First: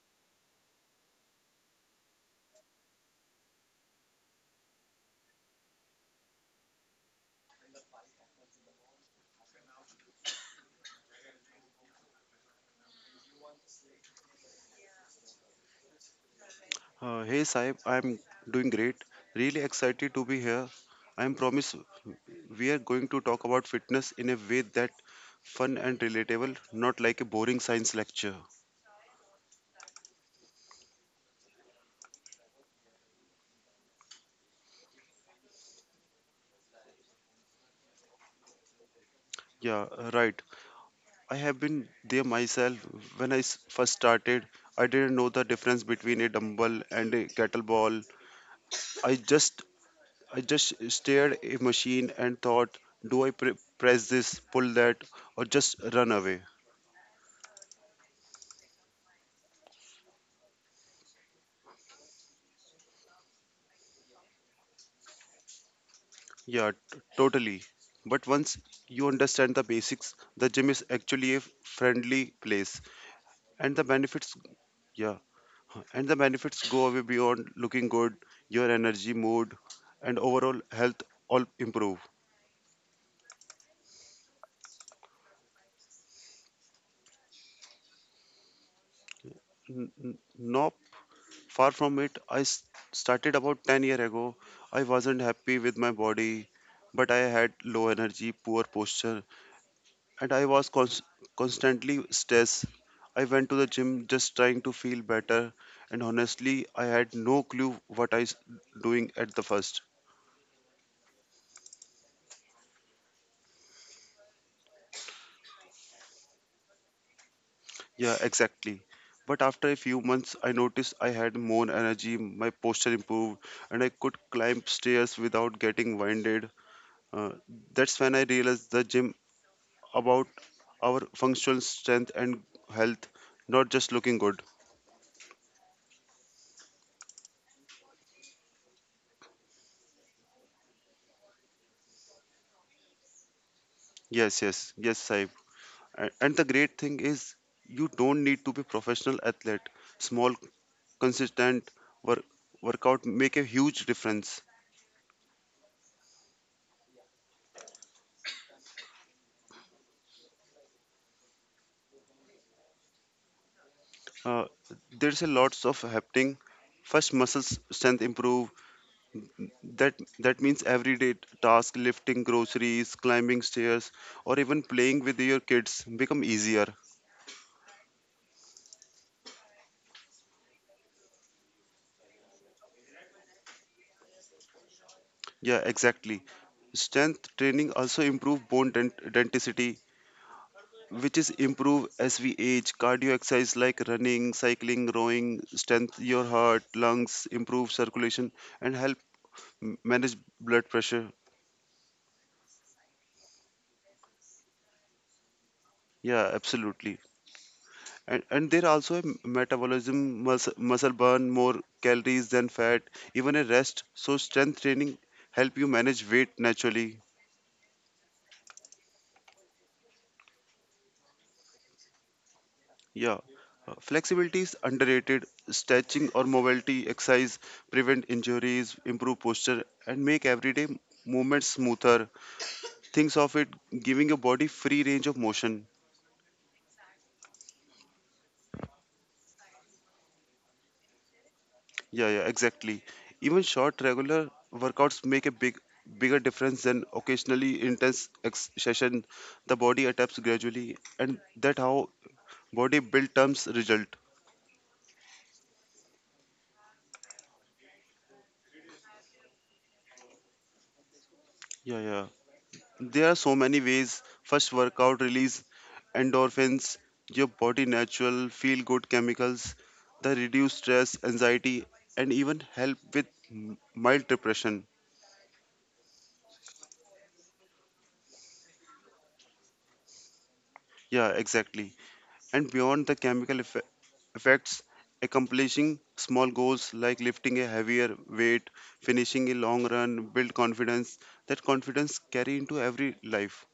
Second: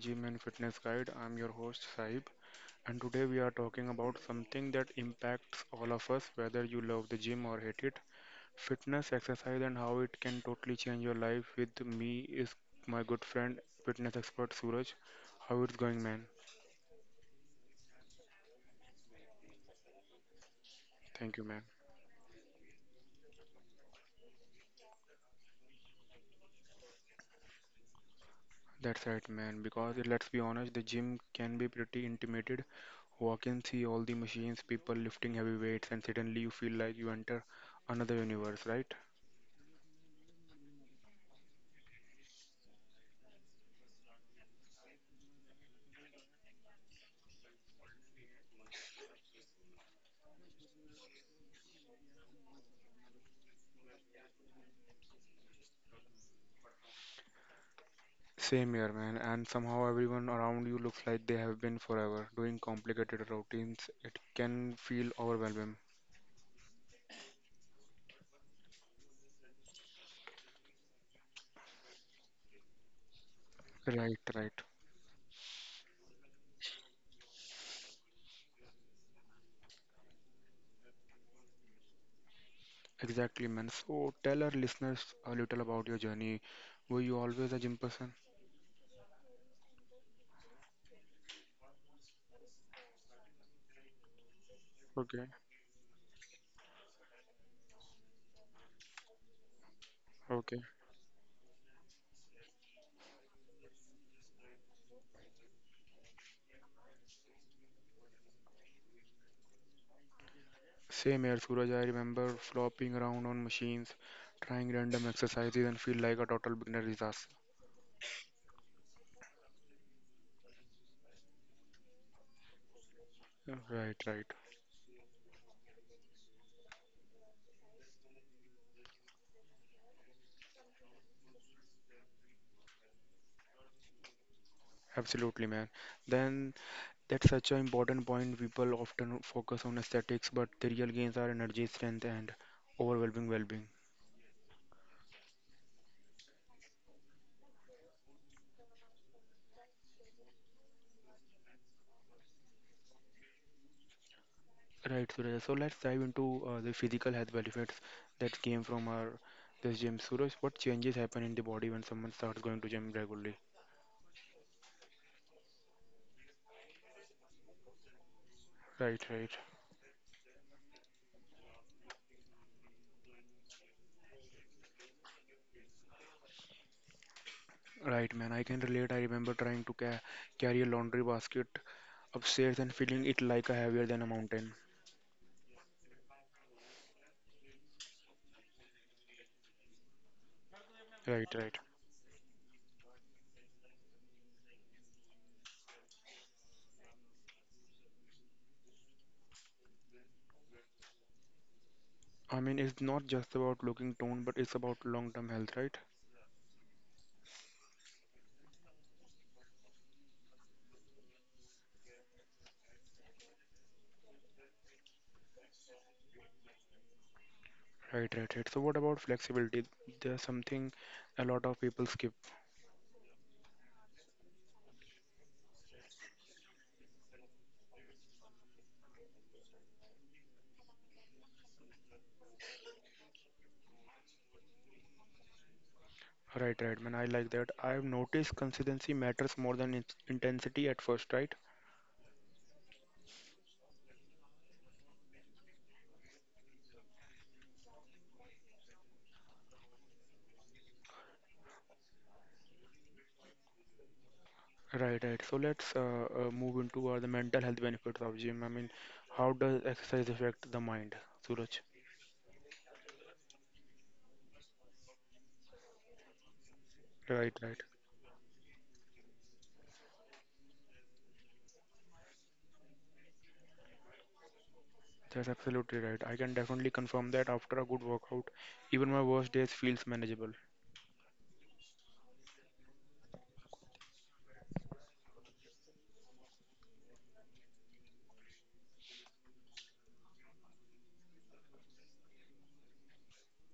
Gym and Fitness Guide. I'm your host Saib, and today we are talking about something that impacts all of us, whether you love the gym or hate it. Fitness, exercise, and how it can totally change your life. With me is my good friend, fitness expert Suraj. How it's going, man? Hey Saib, I'm doing great. Really excited to be here. I am Thank you, man. promise we are going to talk about fitness in a way that fun and relatable, not like a boring science lecture. That's right, man. Because let's be honest, the gym can be pretty intimidated. Walk in, see all the machines, people lifting heavy weights, and suddenly you feel like you enter another universe, right? Yeah, right. I have been there myself. When I first started, I didn't know the difference between a dumbbell and a kettlebell. I just I just stared a machine and thought, do I press this, pull that, or just run away? Same here, man. And somehow everyone around you looks like they have been forever doing complicated routines. It can feel overwhelming. Yeah, totally. But once you understand the basics, the gym is actually a friendly place, and the Right, benefits, right. yeah, and the benefits go away beyond looking good. Your energy, mood, and overall health all improve. Exactly, man. So tell our listeners a little about your journey. Were you always a gym person? No, far from it. I started about 10 years year ago. I wasn't Okay, happy with my body, but I had low energy, poor posture, and I okay. was constantly stressed. I went to the gym just trying to feel better, and honestly, I had no clue what I was doing at the first. Same here, Suraj. I remember flopping around on machines, trying random exercises, and feel like a total beginner disaster. Yeah, exactly. But after a few months, I noticed I had more energy, my posture improved, Yeah, and I right, could right. climb stairs without getting winded. Uh, that's when I realized the gym about our functional strength and health, not just looking good. Absolutely, man. Then That's such an important point. People often focus on aesthetics, but the real gains are energy, strength, and overwhelming well-being. Yes, yes, yes, Saib. And the great thing is, you don't need to be professional athlete. Small, consistent work, workout make a huge difference. Right, Suraj. So let's dive into the physical health benefits that came from our this gym. Suraj, what changes happen in the body when someone starts going to gym regularly? Uh, there's a lots of happening. First, muscle strength improve. Right, right, That that means everyday task, lifting groceries, climbing stairs, or even playing with your kids become easier. right, man. I can relate. I remember trying to ca carry a laundry basket upstairs and feeling it like a heavier than a mountain. Yeah, exactly. Strength training also improve bone density which is Right, right. improve as we age. Cardio exercise like running, cycling, rowing, strength your heart, lungs, improve circulation, and help manage blood pressure. I mean, it's not just about looking toned, but it's about long-term health, right? Yeah, absolutely. And there also a metabolism muscle burn more calories than fat, even a rest. So strength training help you manage weight naturally. Right, right, right. So what about flexibility? There's something a lot of people skip. Yeah. Flexibility is underrated. Stretching or mobility exercise prevent injuries, improve posture, and make everyday movements smoother. Thinks of it giving your body free range of motion. Right, right, man. I like that. I've noticed consistency matters more than its intensity at first, right? Yeah, yeah, exactly. Even short, regular workouts make a bigger difference than occasionally intense session. The body adapts gradually, and that how body build terms result. Right, right. So let's move into the mental health benefits of gym. I mean, how does exercise affect the mind, Suraj? Yeah, yeah. There are so many ways. First, workout release endorphins, your Right, right. body natural feel good chemicals that reduce stress, anxiety, and even help with mild depression. That's absolutely right. I can definitely confirm that after a good workout, even my worst days feels manageable. Yeah, exactly. And beyond the chemical effects, accomplishing small goals like lifting a heavier weight, finishing a long run, build confidence. That confidence carry into every life.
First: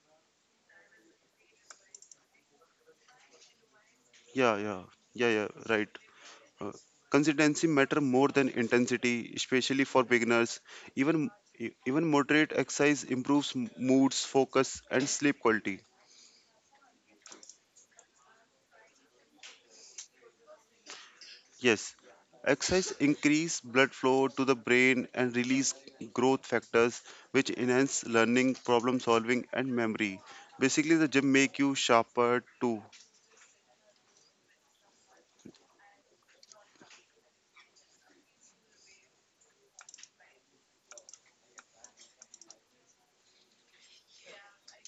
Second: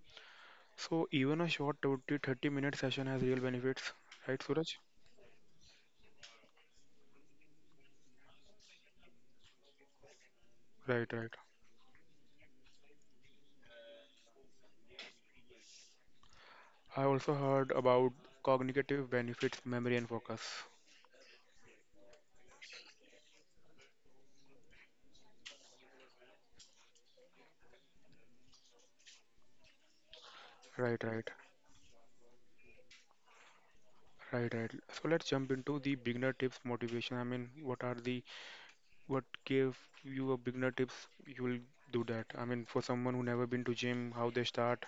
So even a short 20, 30-minute session has real benefits, right, Yeah, Suraj? yeah, yeah, yeah, right. Uh, consistency matter more than intensity, especially for beginners. Right, Even right. Even moderate exercise improves moods, focus, and sleep quality. I also heard about cognitive benefits, memory, and focus. Yes, exercise increase blood flow to the brain and release growth factors which enhance learning, problem solving and memory. Basically Right, the right, gym make you sharper too. right, right. So let's jump into the beginner tips motivation. I mean, what are the what give you a beginner tips? You will do that. I mean, for someone who never been to gym, how they start.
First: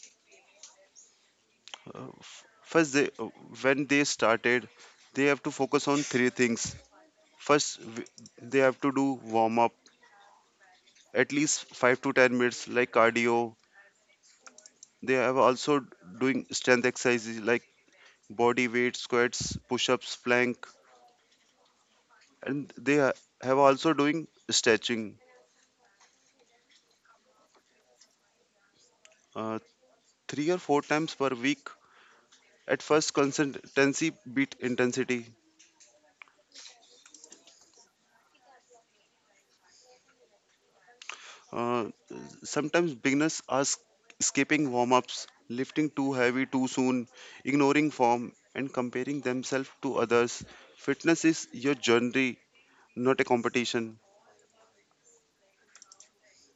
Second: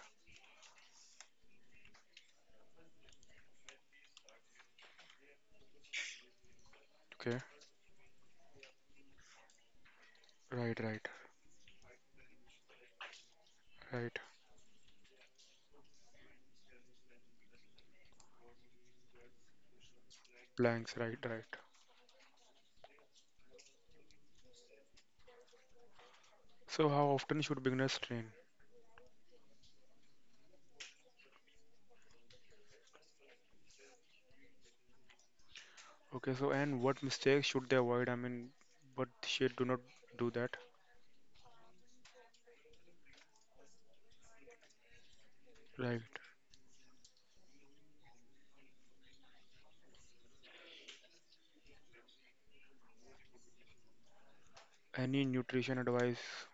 First when they started they have to focus on three things. Okay, First they have to do warm up right, right, at least 5 to 10 minutes like cardio. right. They have also doing strength exercises like body weight squats, push-ups, plank Planks, right, right. and have also doing stretching So how often should beginners train? uh, three or four times per week at first consistency beat intensity. Okay, so and what mistakes should they avoid? I mean, what should do not do that. uh, Sometimes beginners are skipping warm-ups lifting Right. too heavy too soon ignoring form and comparing themselves to others. Fitness is your journey, not a competition. Any nutrition advice?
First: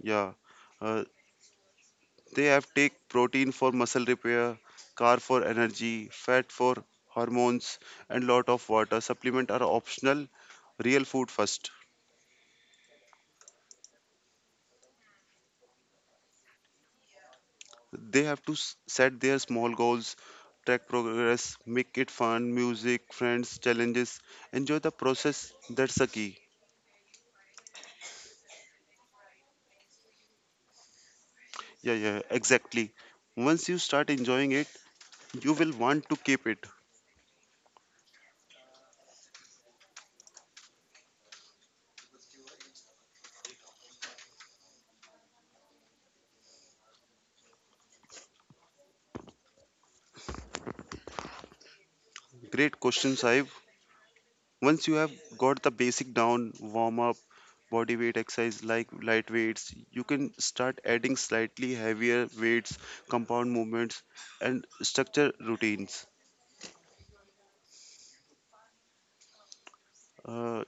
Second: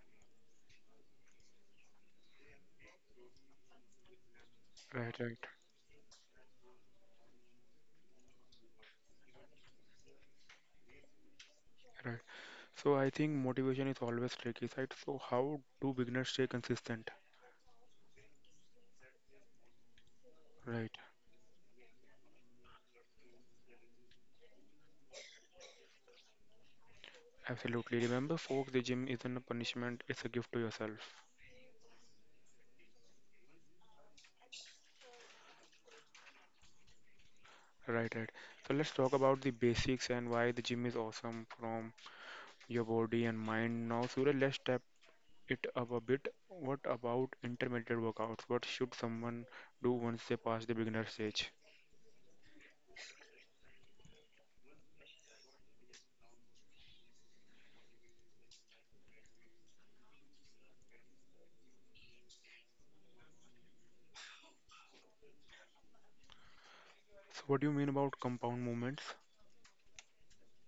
Yeah. Uh, they have take protein for muscle repair, Right, carb right, for energy, fat for hormones, and lot of water. Supplement are optional. Real food first. right. So I think motivation is always tricky side. So how do beginners stay consistent? They have to set their small goals, track Right. progress, make it fun, music, friends, challenges. Enjoy the process. That's the key. Absolutely. Remember folks, the gym isn't a punishment, it's a gift to yourself. Yeah, yeah, exactly. Once you start enjoying it, you will want to keep it. Right, right. So let's talk about the basics and why the gym is awesome from your body and mind. Now, Surya, let's step it up a bit. What about intermediate workouts? What should someone do once they pass the beginner stage? Great question, Saib. Once you have got the basic down, warm up body weight exercise like light weights you can start adding slightly heavier weights, compound movements and structure routines. So what do you mean about compound movements? uh,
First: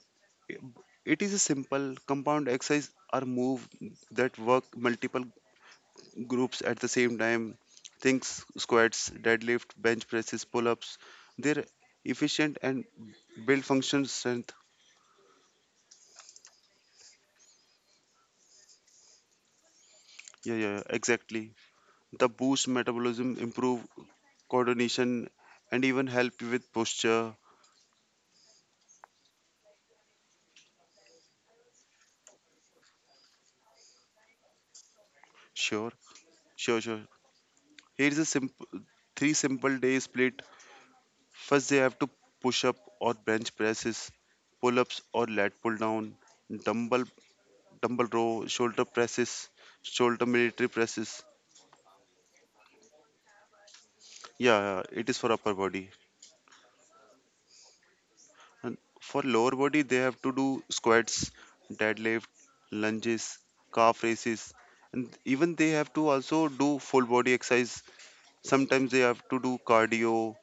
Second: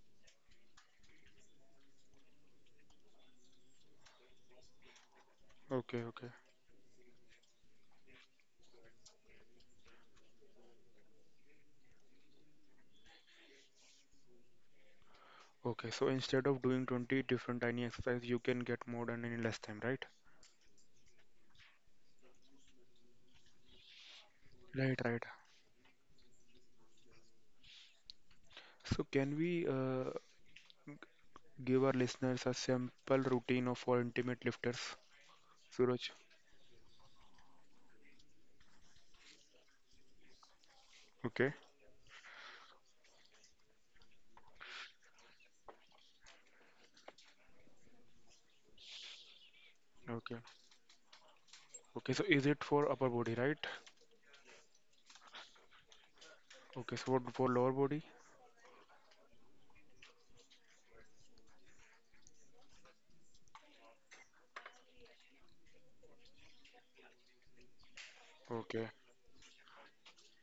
it is a simple compound exercise or move that work multiple Okay, okay. groups at the same time, things squats, deadlift, bench presses, pull-ups. They're efficient and build function strength. Okay, so instead of doing 20 different tiny exercises, you can get more done in less time, right? Yeah, yeah, exactly. The boost metabolism, improve Right, coordination, right. and even help you with posture. So, can we g- give our listeners a simple routine of for intimate lifters, Sure, Suraj? sure, sure. Here's a simple three simple day split. Okay. First, they have to push up or bench presses, pull ups or lat pull down, dumbbell dumbbell row, shoulder presses, shoulder Okay. military presses. Okay. So, is it for upper body, right? Yeah, it is for upper body. Okay. So, what for lower body? And for lower body, they have to do squats, deadlift, lunges, calf raises, and even they have to also do full body exercise. Okay. Sometimes they have to do cardio,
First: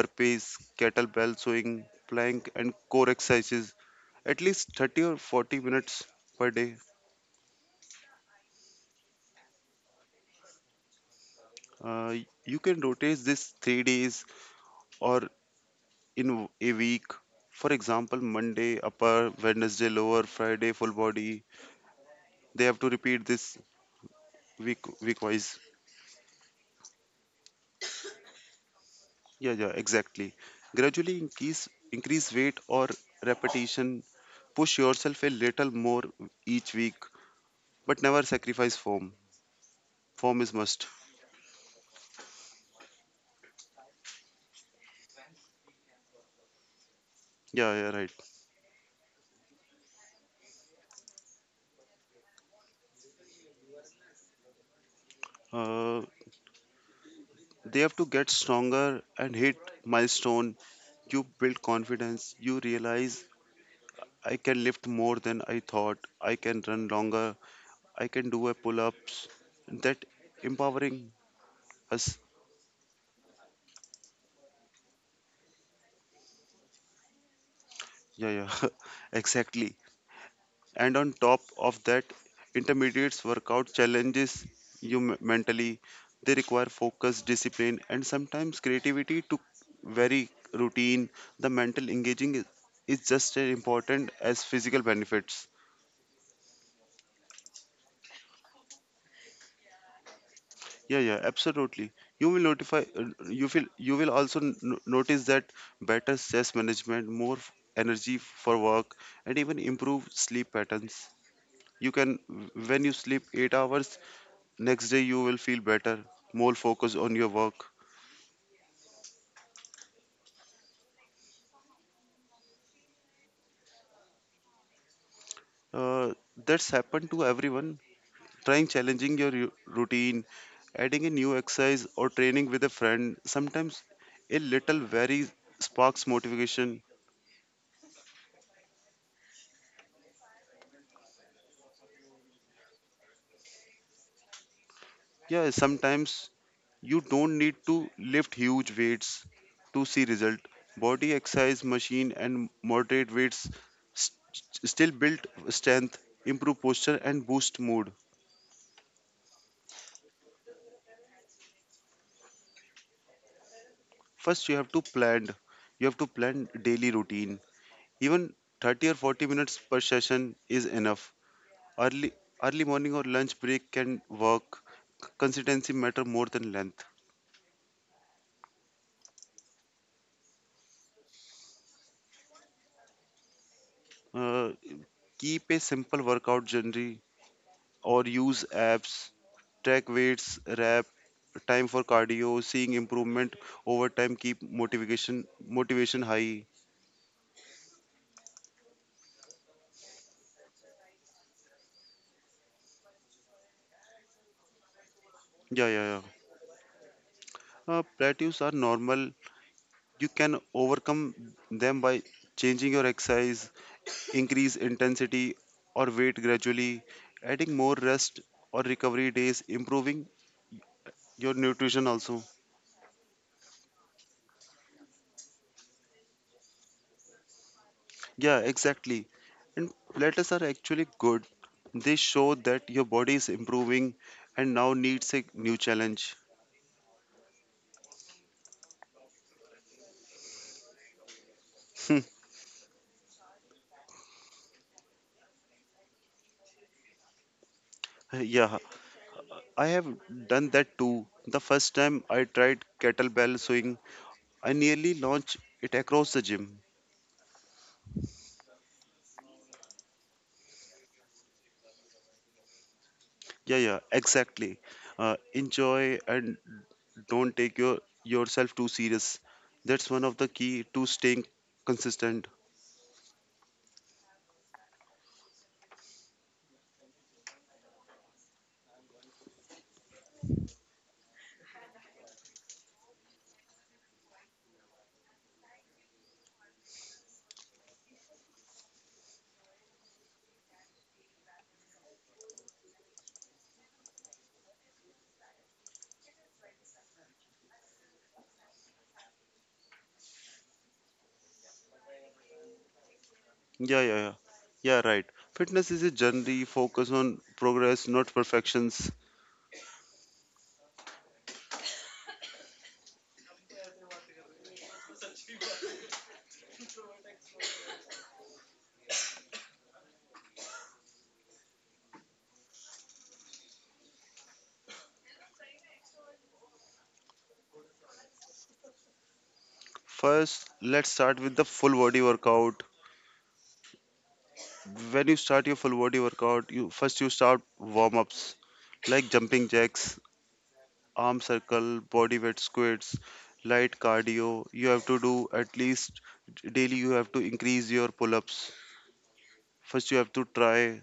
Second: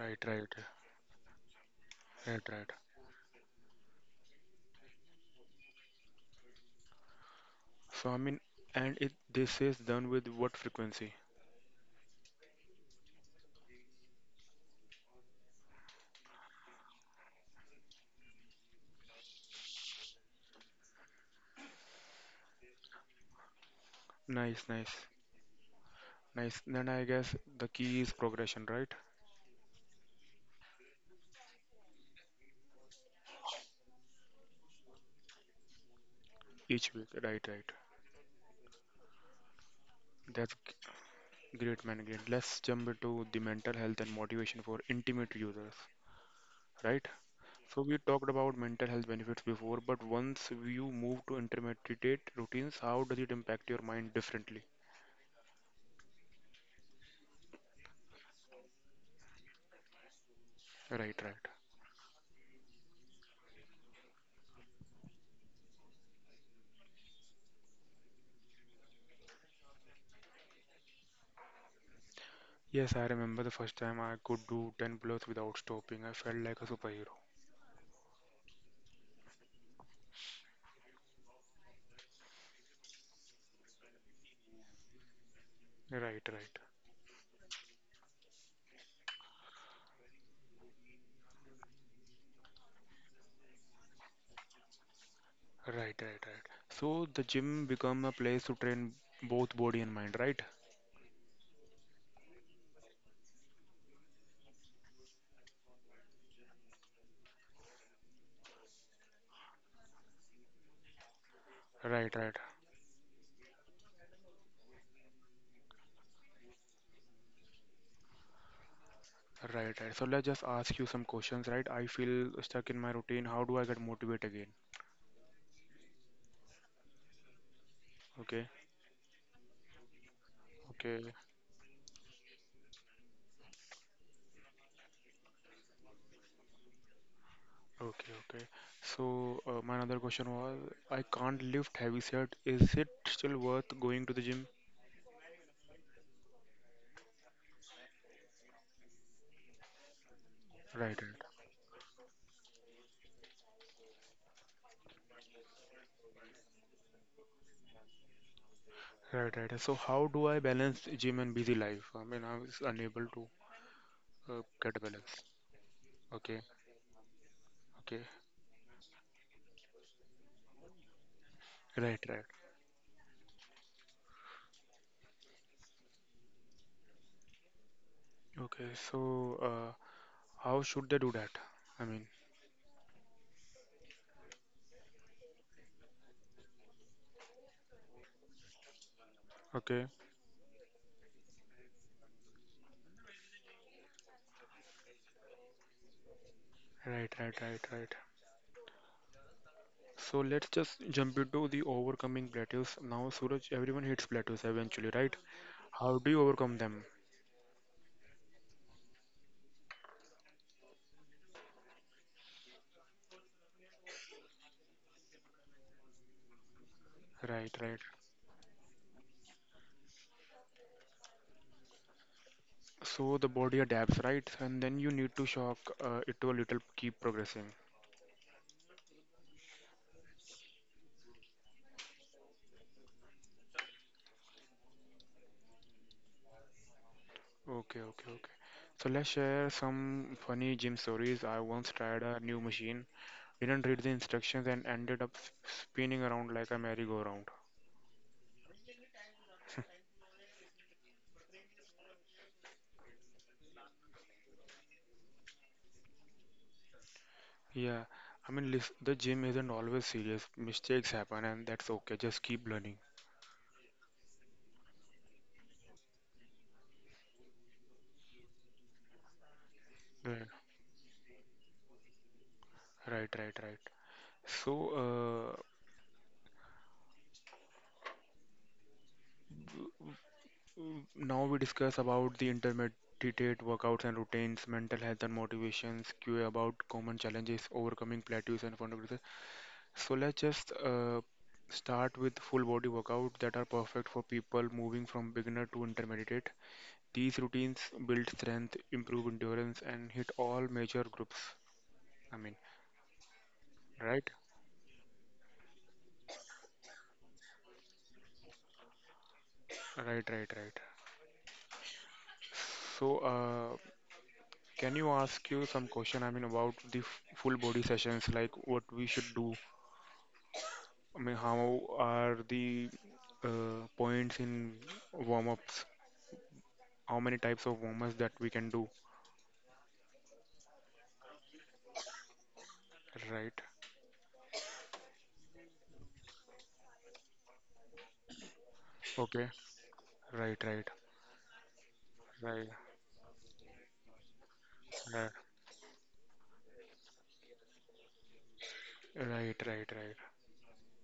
Right, right, kettlebell swing, right, plank, right. and core exercises at least 30 or 40 minutes per day. So, I mean, and it this is done with what frequency? Uh, you can rotate this 3 days or in a week. For example, Monday upper, Wednesday lower, Friday full body. They have to repeat this Nice, week nice, week wise. nice. Then I guess the key is progression, right? Yeah, yeah, exactly. Gradually increase weight or repetition. Push yourself a little more each Each week, week. Right, right. but never sacrifice form. Form is That's must. g- Great, man. Great. Let's jump into the mental health and motivation for intimate users, right? Yeah, So yeah, we right. talked about mental health benefits before, but once you move to intermittent routines, how does it impact your mind differently? Uh, they have to get stronger and hit milestone. Right, You right. build confidence. You realize I can lift more than I thought. I can run longer. I can do a pull ups. That empowering us. Yes, I remember the first time I could do 10 plus without stopping. I felt like a superhero. Yeah, yeah, exactly. And on top of that intermediates workout challenges you mentally. Right, They right. require focus, discipline and sometimes creativity to vary routine. The mental engaging is just as important as physical benefits. Right, right, right. So the gym become a place to train both body and mind, right? Yeah, yeah, absolutely. You will notify you will also notice that better stress management, more energy for work and even improved sleep patterns. You Right, can right. When you sleep 8 hours next day you will feel better, more focused on your work. Right, right. So let's just ask you some questions, right? I feel stuck in my routine. How do I get motivated again? Uh, that's happened to everyone. Okay. Trying challenging your routine, adding a Okay. new exercise or training with a friend sometimes a little very sparks motivation. Okay, okay. So, my another question was, I can't lift heavy set. Is it still worth going to the gym? Yeah, sometimes you don't need to lift huge weights to see result. Right, right, Body exercise machine and moderate weights still build strength, improve posture and boost mood. right, right. And so, how do I balance gym and busy life? I mean, I was unable to First, you have get a to balance. plan. You have to Okay, plan daily routine. okay, Even 30 or 40 minutes per session is enough. right, Early right. Early morning or lunch break can work. Consistency matter more than length. Okay, so how should they do that? I mean, Uh, keep a simple workout journey or use apps. okay, Track weights, rep, time for cardio, seeing improvement over time keep motivation high. right, right, right, right. So let's just jump into the overcoming plateaus. Now, Suraj, everyone hits plateaus eventually, right? Yeah, yeah, How yeah. do you overcome them? Plateaus are normal. You can overcome them by changing your exercise, increase intensity or weight gradually, Right, adding more right, rest or recovery days, improving your nutrition also. so the body adapts, right? And then you need to shock it to a little keep progressing. Yeah, exactly. And platters are actually good. They show that your body is improving and now needs a new challenge. Okay, okay, okay. So let's share some funny gym stories. I once tried a new machine, didn't read the instructions, and ended up spinning around like a merry-go-round. yeah, I have done that too. The first time I tried kettlebell swing, I nearly launched it across the gym. Yeah, I mean, the gym isn't always serious. Mistakes happen, and that's okay. Just keep learning. Yeah, yeah, exactly. Enjoy and don't take yourself too serious. That's one of Right, the key to staying consistent. right, right, right. So, uh, now we discuss about the intermediate workouts and routines, mental health and motivations, Q&A about common challenges, overcoming plateaus and fundamentals. So let's just start with full body workouts that are perfect for people moving from beginner to intermediate. These routines build strength, improve endurance, and hit all major groups. I mean, Yeah, yeah, right? yeah. Yeah, right. Fitness is a journey, focus on progress, not perfections. Right, right, right. So, can you ask you some question? I mean, about the full body sessions, like what we should do I mean, how are the points in warm-ups? How many types of warm-ups that we can do? First, let's start with the full body workout. Right. When you start your full body workout, you start warm ups like Okay. jumping jacks, Right, right, arm circle, body weight right, squats, light cardio. You have to right, do at least daily, you have to increase your pull ups. right, right, First, right. you have to try,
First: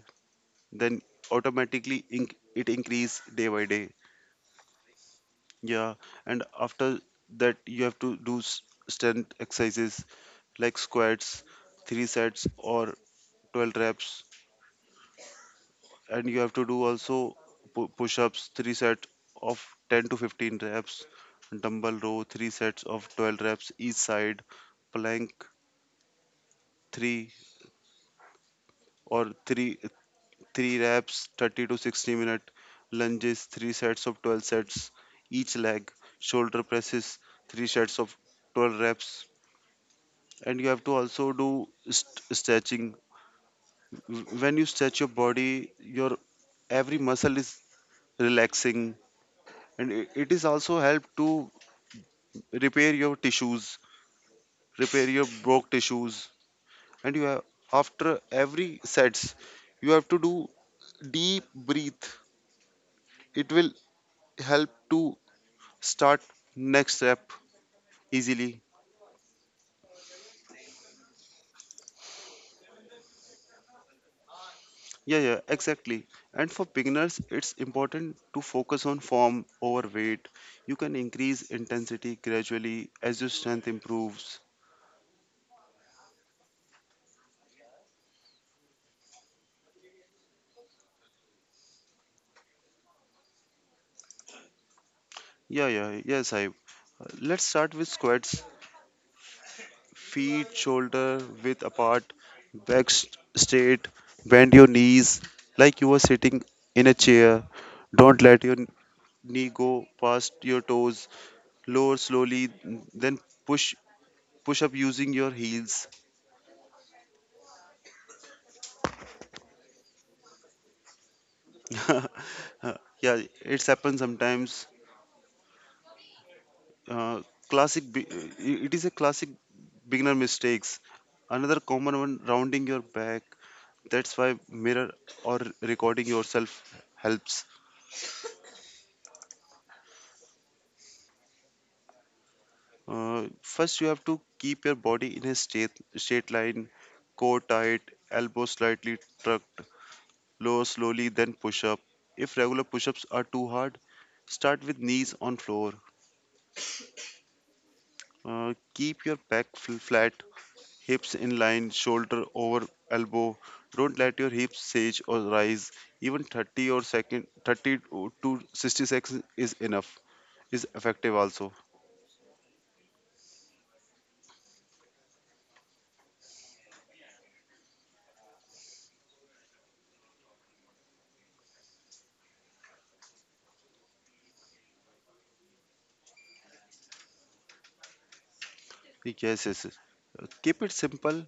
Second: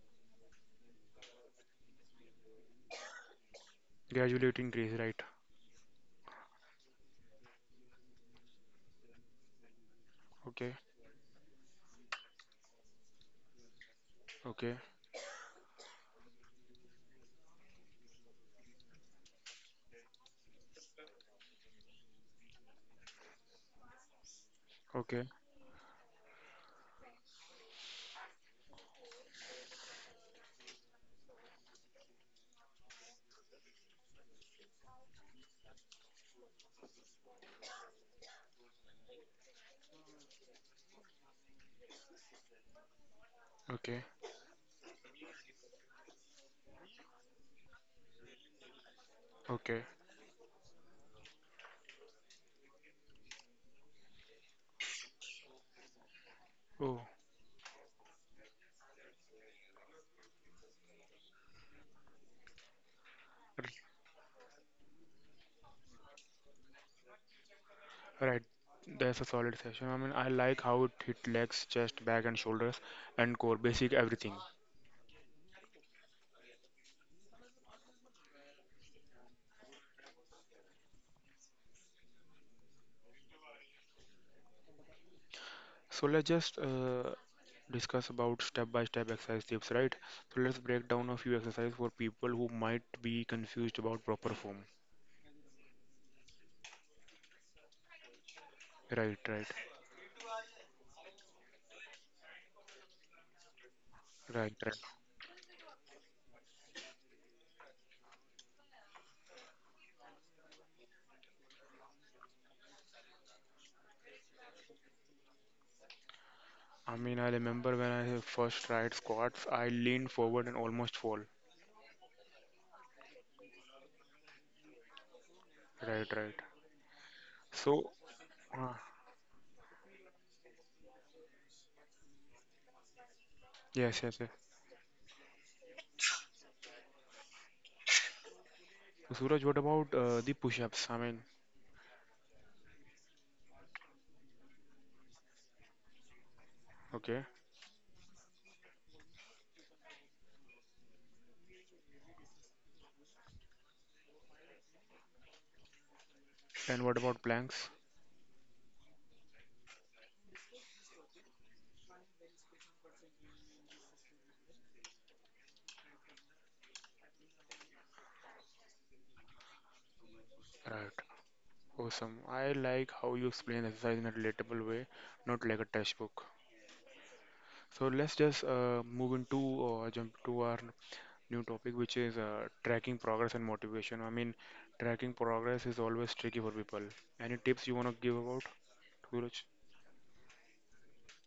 then automatically it increase day by day. Gradually it increase, right. Yeah, and after that, you have to do strength exercises Okay, like squats, three sets, or 12 reps. okay, And you have to do also push-ups three sets of 10 to 15 reps, dumbbell row three sets of 12 reps each side, okay, plank three or three three reps 30 to 60 minute, lunges three sets of 12 sets each leg, shoulder presses three sets of 12 reps. And you have to also do stretching. okay, When you stretch your body your every muscle is relaxing, okay. and it is also help to repair your tissues, repair your broke tissues. Oh, And you have after every sets, you have to do deep breath. It will r- help to start next rep right. easily. That's a solid session. I mean, I like how it hit legs, chest, back, and shoulders, and core, basic everything. Yeah, yeah, exactly. And for beginners, it's important to focus on form over weight. You can increase intensity gradually as your strength improves. So let's just discuss about step-by-step exercise tips, right? So let's break down a few exercises for people who might be confused about proper form. Yeah, yeah, yes, I. Let's start with squats. Right, right, Feet shoulder width apart, back straight, bend right, your right. knees like you are sitting in a chair. Don't let your knee go past your toes. Lower slowly, then push push up using your heels. I mean, I remember when I first tried squats, I leaned forward and almost fall. yeah, it's happened sometimes. Right, right. Uh, classic, So, be- it uh, is a classic beginner mistakes. Another common one, rounding your back. yes, That's yes, why yes. mirror or recording yourself helps. So Suraj, what about the push-ups? I mean, First, you have to keep your body in a straight line, okay. core tight, elbow slightly tucked, lower slowly, then push up. If regular push ups are too hard, start with knees on floor. And what about planks? Keep your back flat, hips in line, shoulder over elbow. Don't let your hips sage or rise. Even 30 to 60 seconds is enough. Is Right. effective also. Awesome. I like how you explain exercise in a relatable way, not like a textbook. So let's just move into or jump to our new topic, which is tracking progress and motivation. I mean, tracking progress is always tricky for people. Any tips you want to give about, Yes, Suraj? yes, yes. Keep it simple.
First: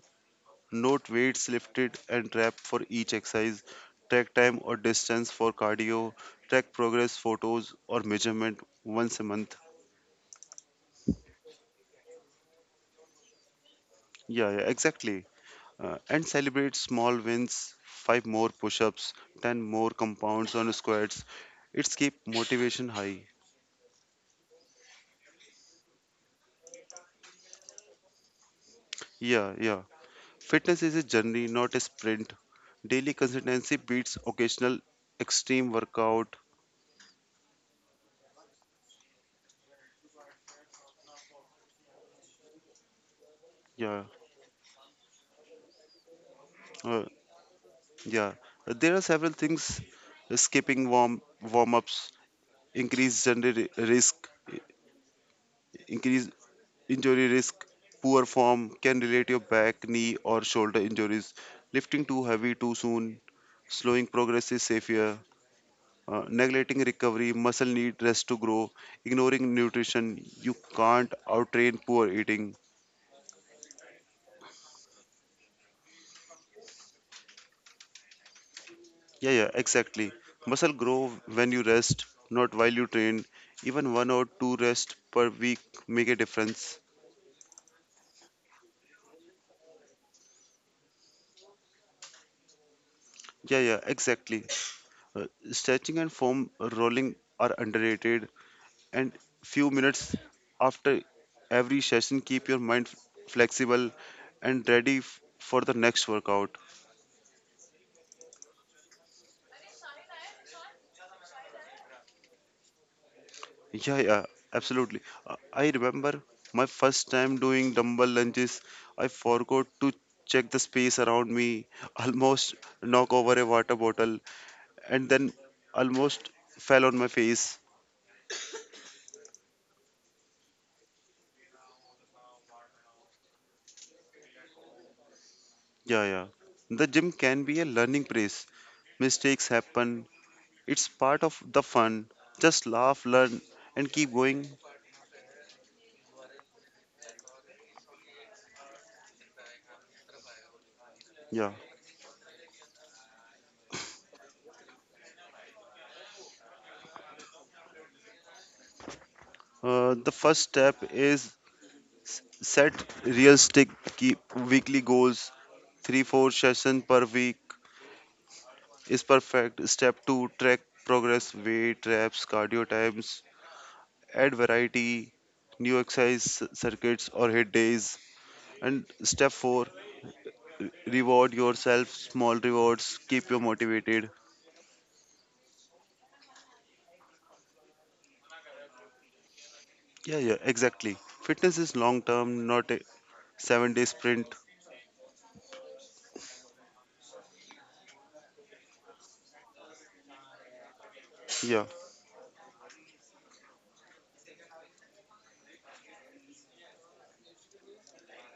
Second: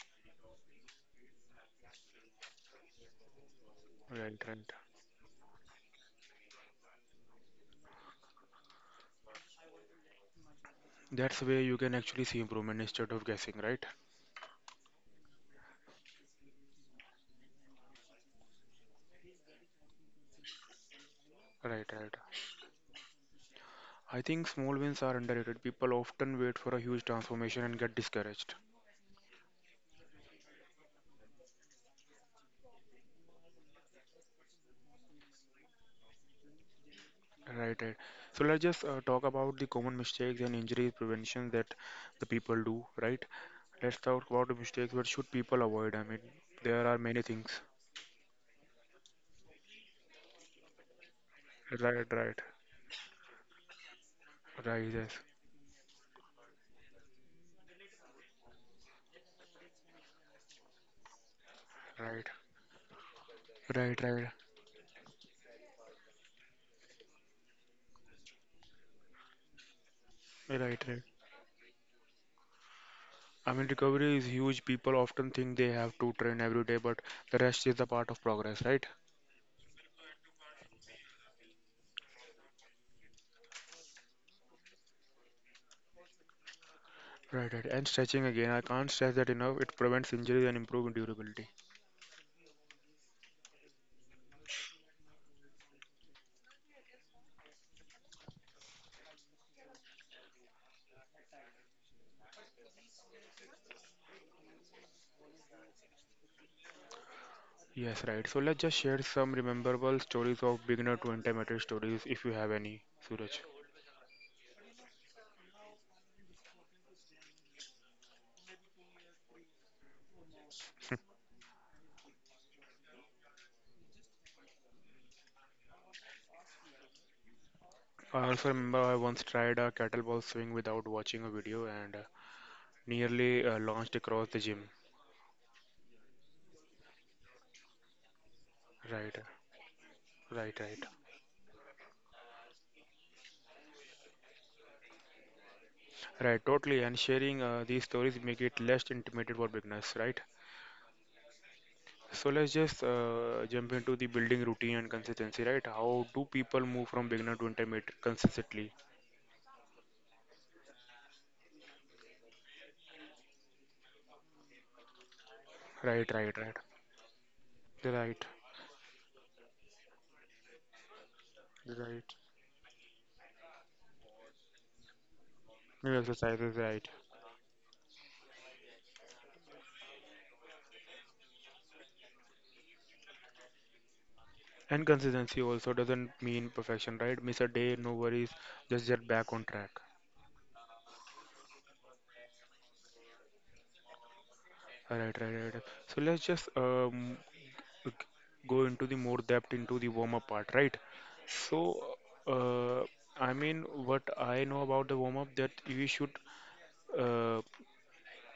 Note weights lifted and trap for each exercise. Track Right, right. time or distance for cardio. Track progress photos or measurement once a month. That's where you can actually see improvement instead of guessing, right? Yeah, yeah, exactly. And celebrate small wins, five more push-ups, ten more compounds on squats. Right, It's right. keep motivation high. I think small wins are underrated. People often wait for a huge transformation and get discouraged. Yeah, yeah. Fitness is a journey, not a sprint. Daily consistency beats occasional extreme workout. Right, right. So let's just talk about the common mistakes and injury prevention that the people do, right? Let's Yeah. talk about the mistakes. What should people avoid? I mean, there are Uh, many things. Yeah, there are several things. Skipping warm ups Right, right. increase general risk, Right, yes. increase injury risk. Poor form can relate your back, knee, or shoulder injuries. Lifting too Right. heavy too soon, Right, slowing right. progress is safer. Neglecting recovery, muscle need rest to grow. Ignoring nutrition, you Right, right. can't outtrain poor eating. I mean, recovery is huge. People often think they have to train every day, but the rest is the part of progress, right? Yeah, yeah, exactly. Muscle grow when you rest, not while you train. Even one or two rest per week make a difference. Right, right. And stretching again. I can't stress that enough. It prevents injuries and improves durability. Yeah, yeah, exactly. Uh, Stretching and foam rolling are underrated, and few minutes after every session, keep your mind flexible and ready for the next workout. Yes, right. So let's just share some rememberable stories of beginner to intermediate stories if you have any, Suraj. Yeah, yeah, absolutely. I remember my first time doing dumbbell lunges, I forgot to check the space around me, almost knock over a water bottle, and then almost fell on my face. I also remember I once tried a kettlebell swing without watching a video and nearly launched across the gym. Yeah, yeah. The gym can be a learning place. Right, Mistakes happen. right, right. It's part of the fun. Just laugh, learn, and keep going. Right, totally. And sharing these stories make it less intimate for beginners, right? Yeah. So let's just jump into the building routine and consistency, right? How do people move from beginner to intermediate consistently? The first step is set realistic keep weekly goals. Three Right, four right, right. sessions per week Right, is perfect. Step two, track progress, weight right. reps, cardio times, add variety, new New exercise exercises, right. circuits or hit days. And step four, reward yourself, small rewards keep you motivated. And consistency also doesn't mean perfection, right? Miss a day, no worries, just get back on track. Yeah, yeah, exactly. Fitness is long term, not a seven-day sprint. Right, right, right, right. So let's just go into the more depth into the warm-up part, right? Yeah, So, uh, I mean, what I know about the warm-up that we should, uh,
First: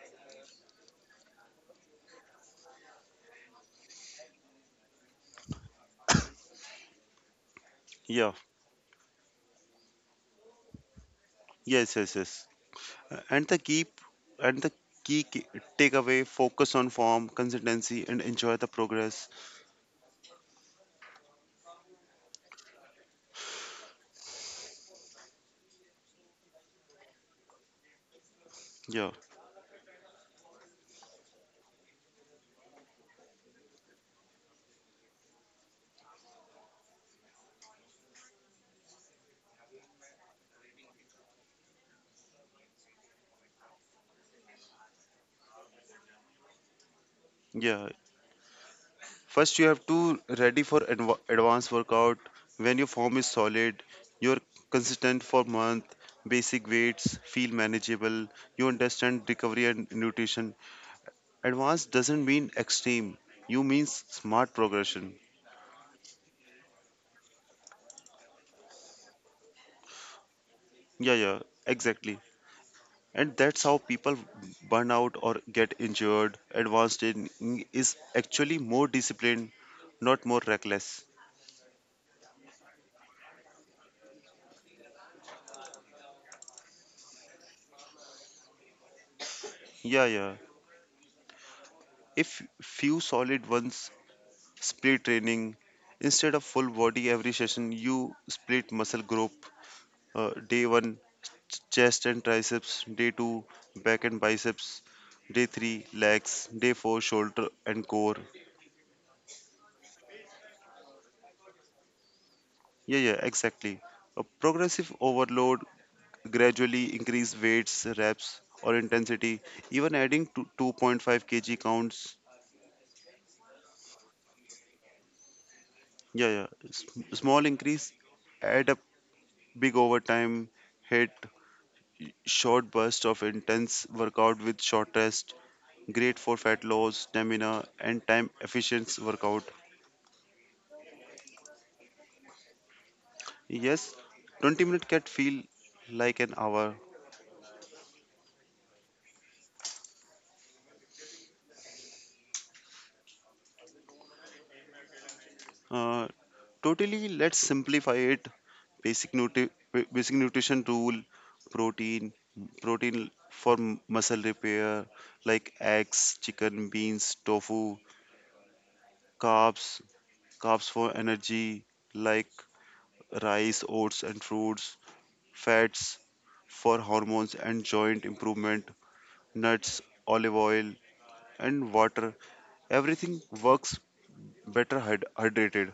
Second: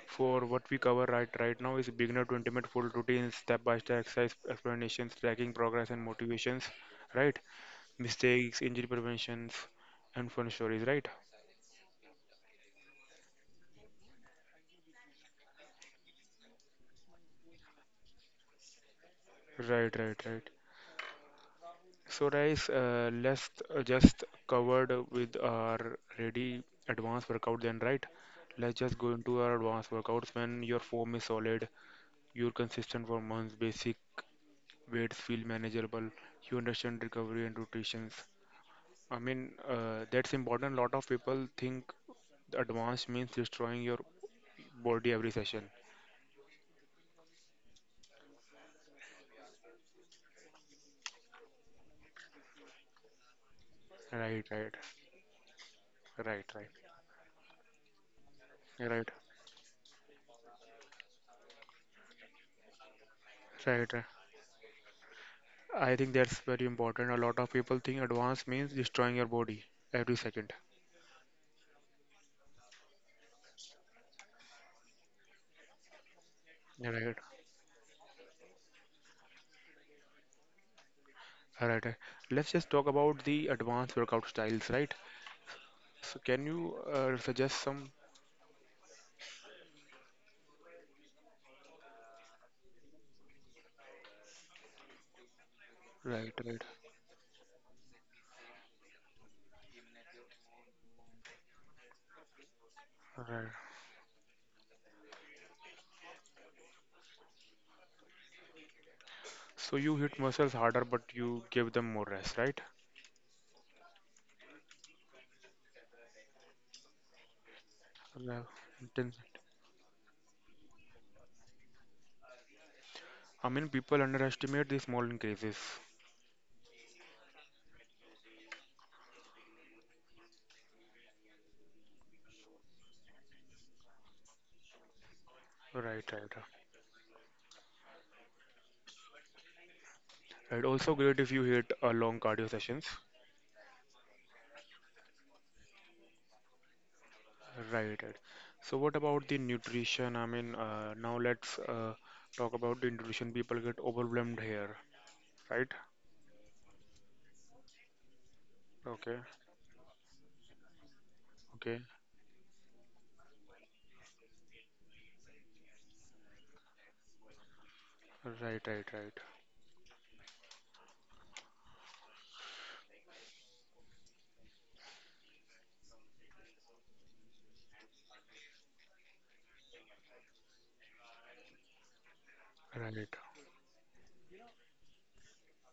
for what we cover right now is beginner to intimate full routines, step-by-step exercise explanations, tracking progress and motivations, right? yeah, Mistakes, injury preventions, and fun stories, right? yes, yes, yes. Uh, and the keep and the key takeaway, focus on form consistency and enjoy the progress. Right, right, right. So guys, let's just covered with our ready advanced workout then, right? Let's just Yeah, go into our advanced workouts when your form is solid, you're consistent for months, basic weights feel manageable, you understand recovery and rotations. I mean, that's important. A lot of people think advanced means destroying your body every session. yeah, first you have to ready for advanced workout when your form is solid, you're Right, right, consistent for month, right, basic right, weights feel manageable, you right, understand recovery and nutrition. Advanced doesn't mean extreme, you right, right. means smart progression. I think that's very important. A lot of people think advanced means destroying your body every second. Yeah, yeah, exactly. And that's how people burn out or get injured. Advanced Right, training is actually more disciplined, not more reckless. right, right. Let's just talk about the advanced workout styles, right? So can you suggest some? Yeah, yeah. If few solid ones, split training, Right, instead of right, full body every session you split muscle group. Day 1, chest and triceps, day 2 right. back and biceps, day 3 legs, day 4 shoulder and core. So you hit muscles harder, but you give them more rest, right? Yeah, yeah, exactly. A progressive overload, gradually increase weights, reps, Yeah. or Then, intensity. Even adding to 2.5 kg counts. I mean, people underestimate the small increases. Yeah, yeah. Small increase add up big over time. Hit short burst of intense workout with short rest. Right, right, Great right. for fat loss, stamina, and time efficient workout. Right, also great if you hit long cardio sessions. Yes, 20-minute can feel like an hour. Right, right. So what about the nutrition? I mean, now let's talk about the nutrition. People get overwhelmed here, right? Uh, Totally, let's simplify it. Basic Okay, nutri basic nutrition rule, okay. protein protein for muscle repair, like eggs, chicken, beans, tofu. Right, right, right. carbs Carbs for energy, like rice, oats, and fruits. Fats for hormones and joint improvement, nuts, olive oil, and water. Right. Everything works better hydrated.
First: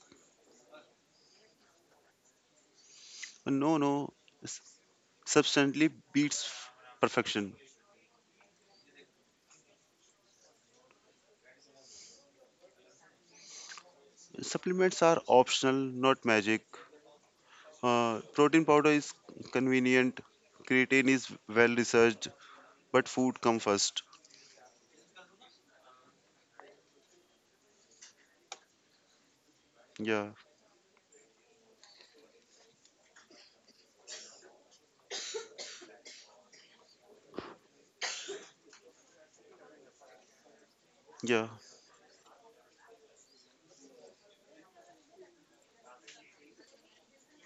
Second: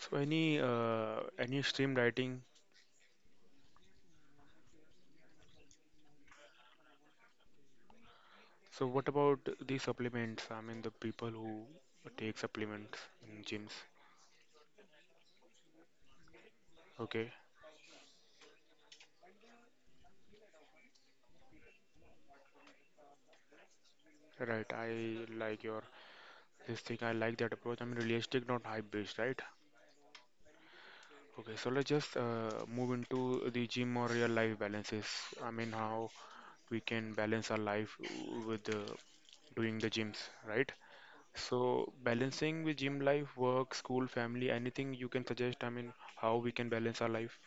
So any stream dieting? No, no, s- substantially beats perfection. So what about the supplements? I mean the people who take supplements in gyms. Supplements are optional, not magic. Okay. Protein powder is convenient. Creatine is well researched, but food come first. Right. I like your this thing. I like that approach. I mean realistic, not hype based, right? Yeah, Okay. So let's just move into the gym or real life balances. I mean how we can balance our life with doing the gyms, right? yeah. So balancing with gym life, work, school, family, anything you can suggest. I mean how we can balance our life.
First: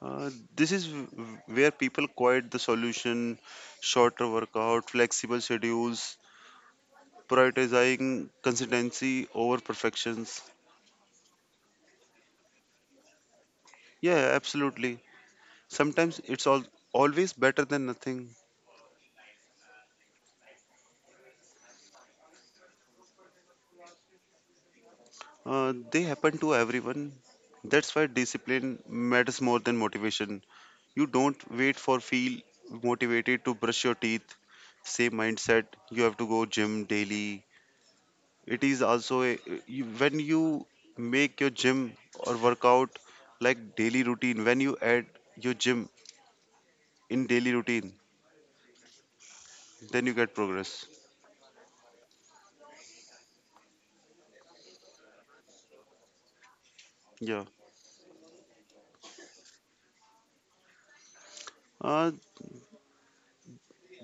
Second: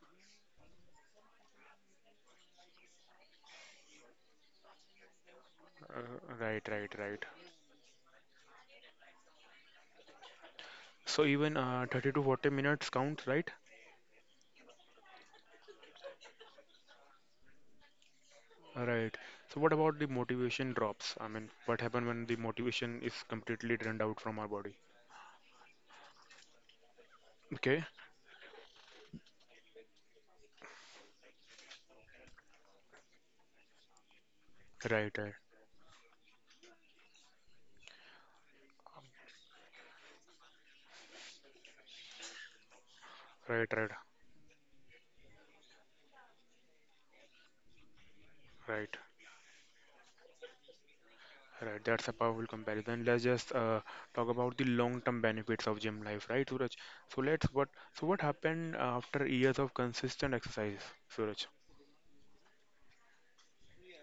Uh, this is where people quiet the solution, shorter workout, flexible schedules, Uh, right, right, right. prioritizing consistency over perfections. So even 30 to 40 minutes counts, right? Yeah, absolutely. Sometimes it's all always better than nothing. Right. So what about the motivation drops? I mean, what happens when the motivation is completely drained out from our body? They happen to everyone. Okay. That's why discipline matters more than motivation. You don't wait for feel motivated to brush your teeth. Same Right, right, mindset. You have to go gym daily. It is also a, you, when you make your gym or workout right, like right, daily routine. When you add your gym in daily routine, right, then you get progress. right. That's a powerful comparison. Let's just talk about the long-term benefits of gym life, right, Suraj? So Yeah. let's what so what happened after years of consistent exercise, Suraj? Uh,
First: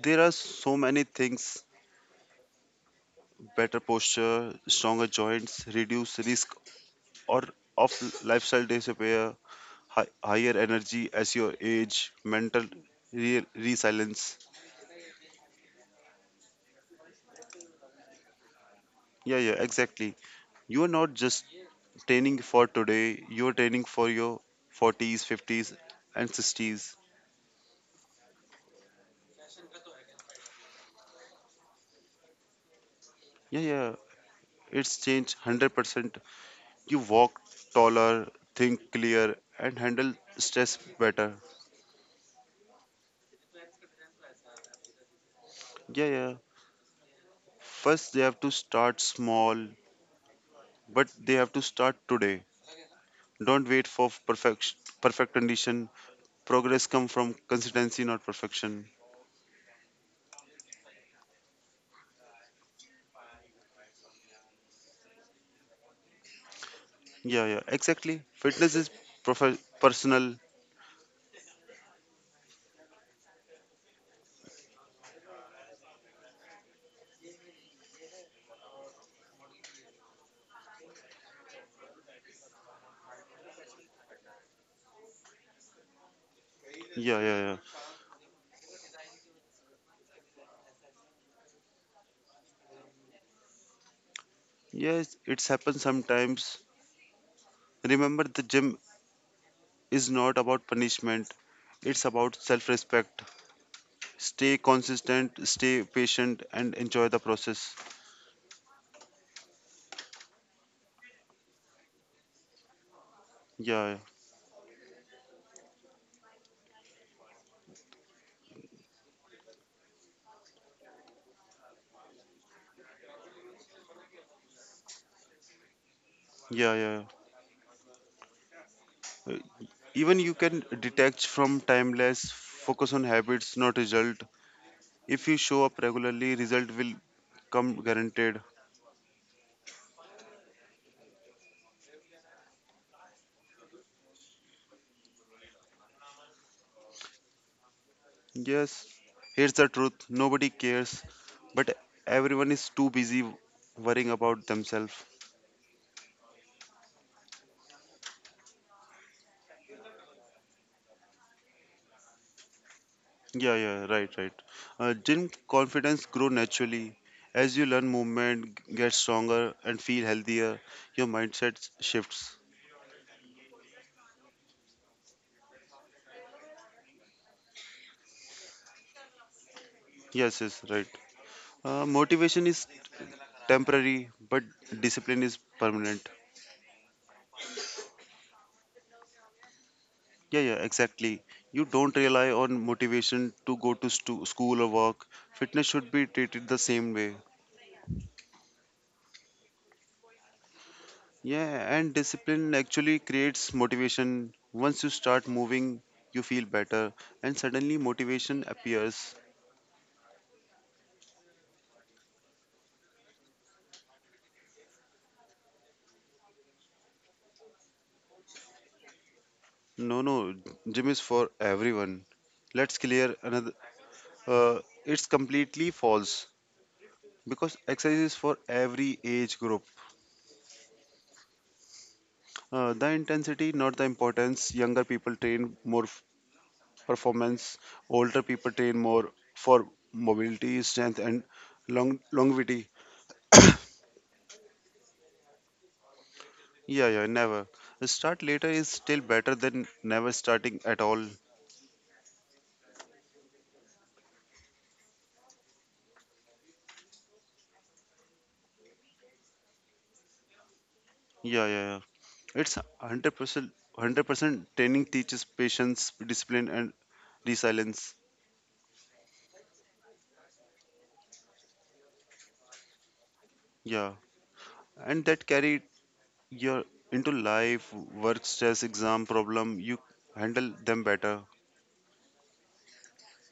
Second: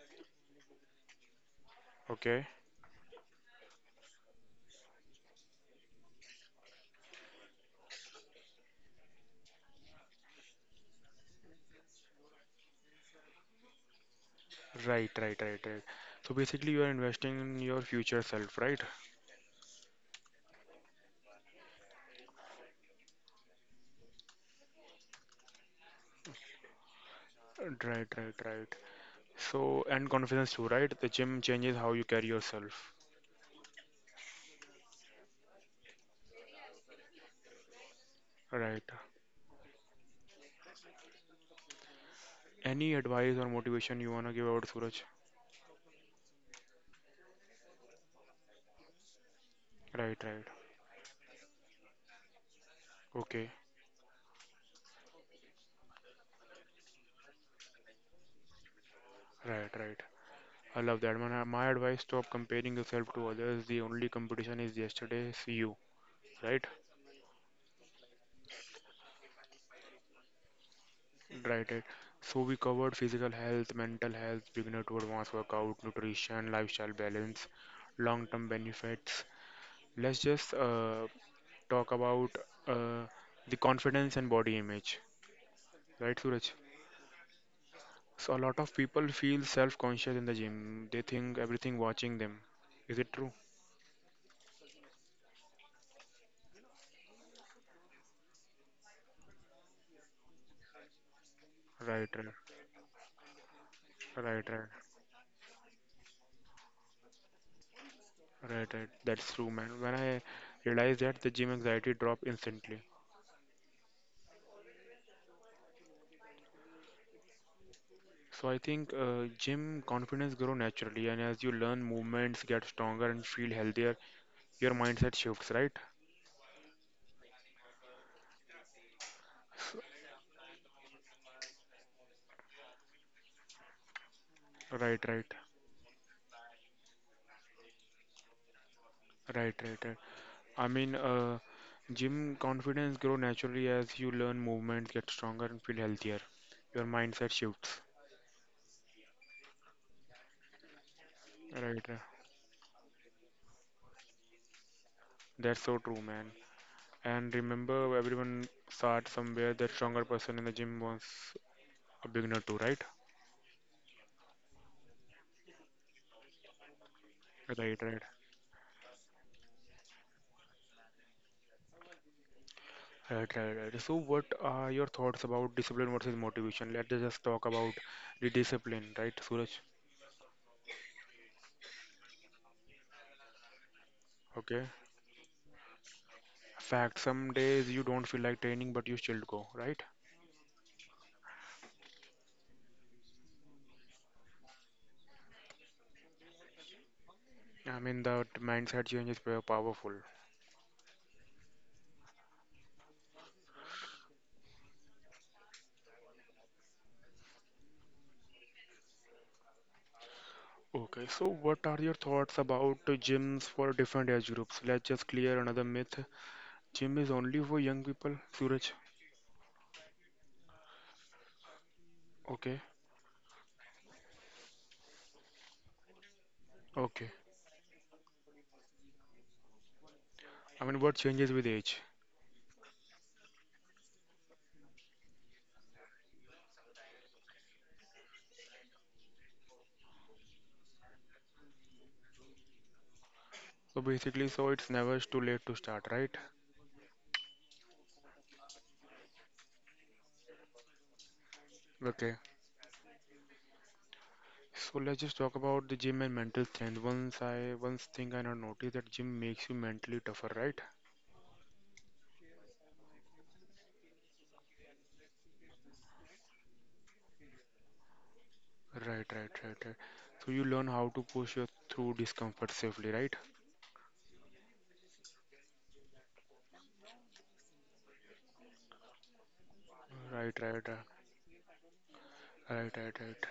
there are so many things, Okay. better posture, stronger joints, reduce risk or of lifestyle disorder, higher energy as your age, mental resilience. Right, right, right, right. So basically, you are investing in your future self, right? Yeah, yeah, exactly. You are not just training for today, you are training for your 40s, 50s, and 60s. Right, right, right. So, and confidence too, right? The gym changes how you carry yourself, Yeah, yeah, it's changed 100%. You walk taller, right? think clear, and handle stress better. Any advice or motivation you wanna give out, Suraj? Yeah, yeah. First, they have to start small, Right, right. but they have to start today. Okay, Don't wait for perfect condition. Progress come from consistency, not perfection. right, right. I love that. My advice: stop comparing yourself to others. The only competition is yesterday's you, right? Yeah, yeah, exactly. Fitness is personal. Right, right. So we covered physical health, mental health, beginner to advanced workout, nutrition, lifestyle balance, long-term benefits. Let's just talk about uh, the confidence and body image, right, Suraj? Yeah, yeah, yeah. So a lot of people feel self-conscious in the gym. They think everything watching them. Is it true? Yes, it's happened sometimes. Remember, the gym is not about punishment, it's Right, right, about self respect. right, Stay right, consistent, stay patient, and enjoy the process. right, right. That's true, man. When I realized that, the gym anxiety dropped instantly. Yeah, So I think gym confidence grow naturally, and as you learn movements, get stronger and feel healthier, your mindset shifts, right? yeah, yeah, yeah. Even you can detach from timeless, focus on habits, not result. Right, If right, you show up regularly, result will come guaranteed. right, right, right. I mean, gym confidence grow naturally as you learn movements, get stronger and feel healthier. Your mindset shifts. Yes, here's the truth, nobody cares, but Right, right. everyone is too busy worrying about themselves. That's so true, man. And remember, everyone starts somewhere. That stronger person in the gym wants a beginner too, right? Yeah, yeah, right, right. Gym confidence grow naturally as Right, you right, learn right, movement, get stronger, and feel healthier. Your mindset shifts. right, right. So, what are your thoughts about discipline versus motivation? Let's just talk about the discipline, right, Suraj? Yes, yes, right. Motivation is temporary, but Okay. discipline is permanent. Fact, some days you don't feel like training, but you still go, right? Yeah, yeah, exactly. You don't rely on motivation to go to school or work. Fitness should be treated the same way. I mean, that mindset change is very powerful. Yeah, and discipline actually creates motivation. Once you start moving, you feel better, and suddenly motivation appears. Okay, so what are your thoughts about the gyms for different age groups? Let's just clear another myth. Gym is only for young people, Suraj. No, no, gym is for everyone. Okay. Let's clear another. It's completely false Okay. because exercise is for every age group. I mean, what changes with age? The intensity, not the importance. Younger people train more performance, older people train more for mobility, strength, and longevity. So basically, so it's never too late to start, right? Yeah, yeah, never. Start later is still better than never starting at all. Okay. So let's just talk about the gym and mental strength. Once thing I not noticed that gym makes you mentally tougher, right? Yeah, yeah, yeah. It's 100% training teaches patience, discipline and resilience. Right, right, right, right. So you learn how to push your through discomfort safely, right? Yeah. And that carry your into life, work stress, exam problem, you Right, handle right, right, them better. right, right, right.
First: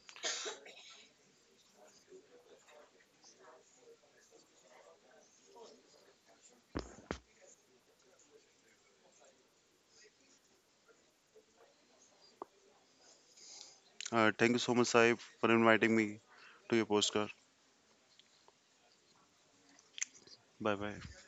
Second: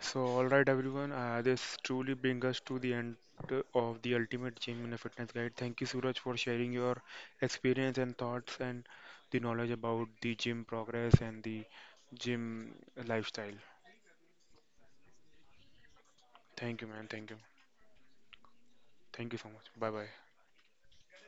So, all right, everyone, this truly brings us to the end of the Ultimate Gym in a Fitness Guide. Thank you, Suraj, for sharing your experience and thoughts and the knowledge about the gym progress and the gym lifestyle. Thank you so much, Saib, for inviting me to Thank you, your man. Thank postcard. you. Thank you so much. Bye bye. Bye bye.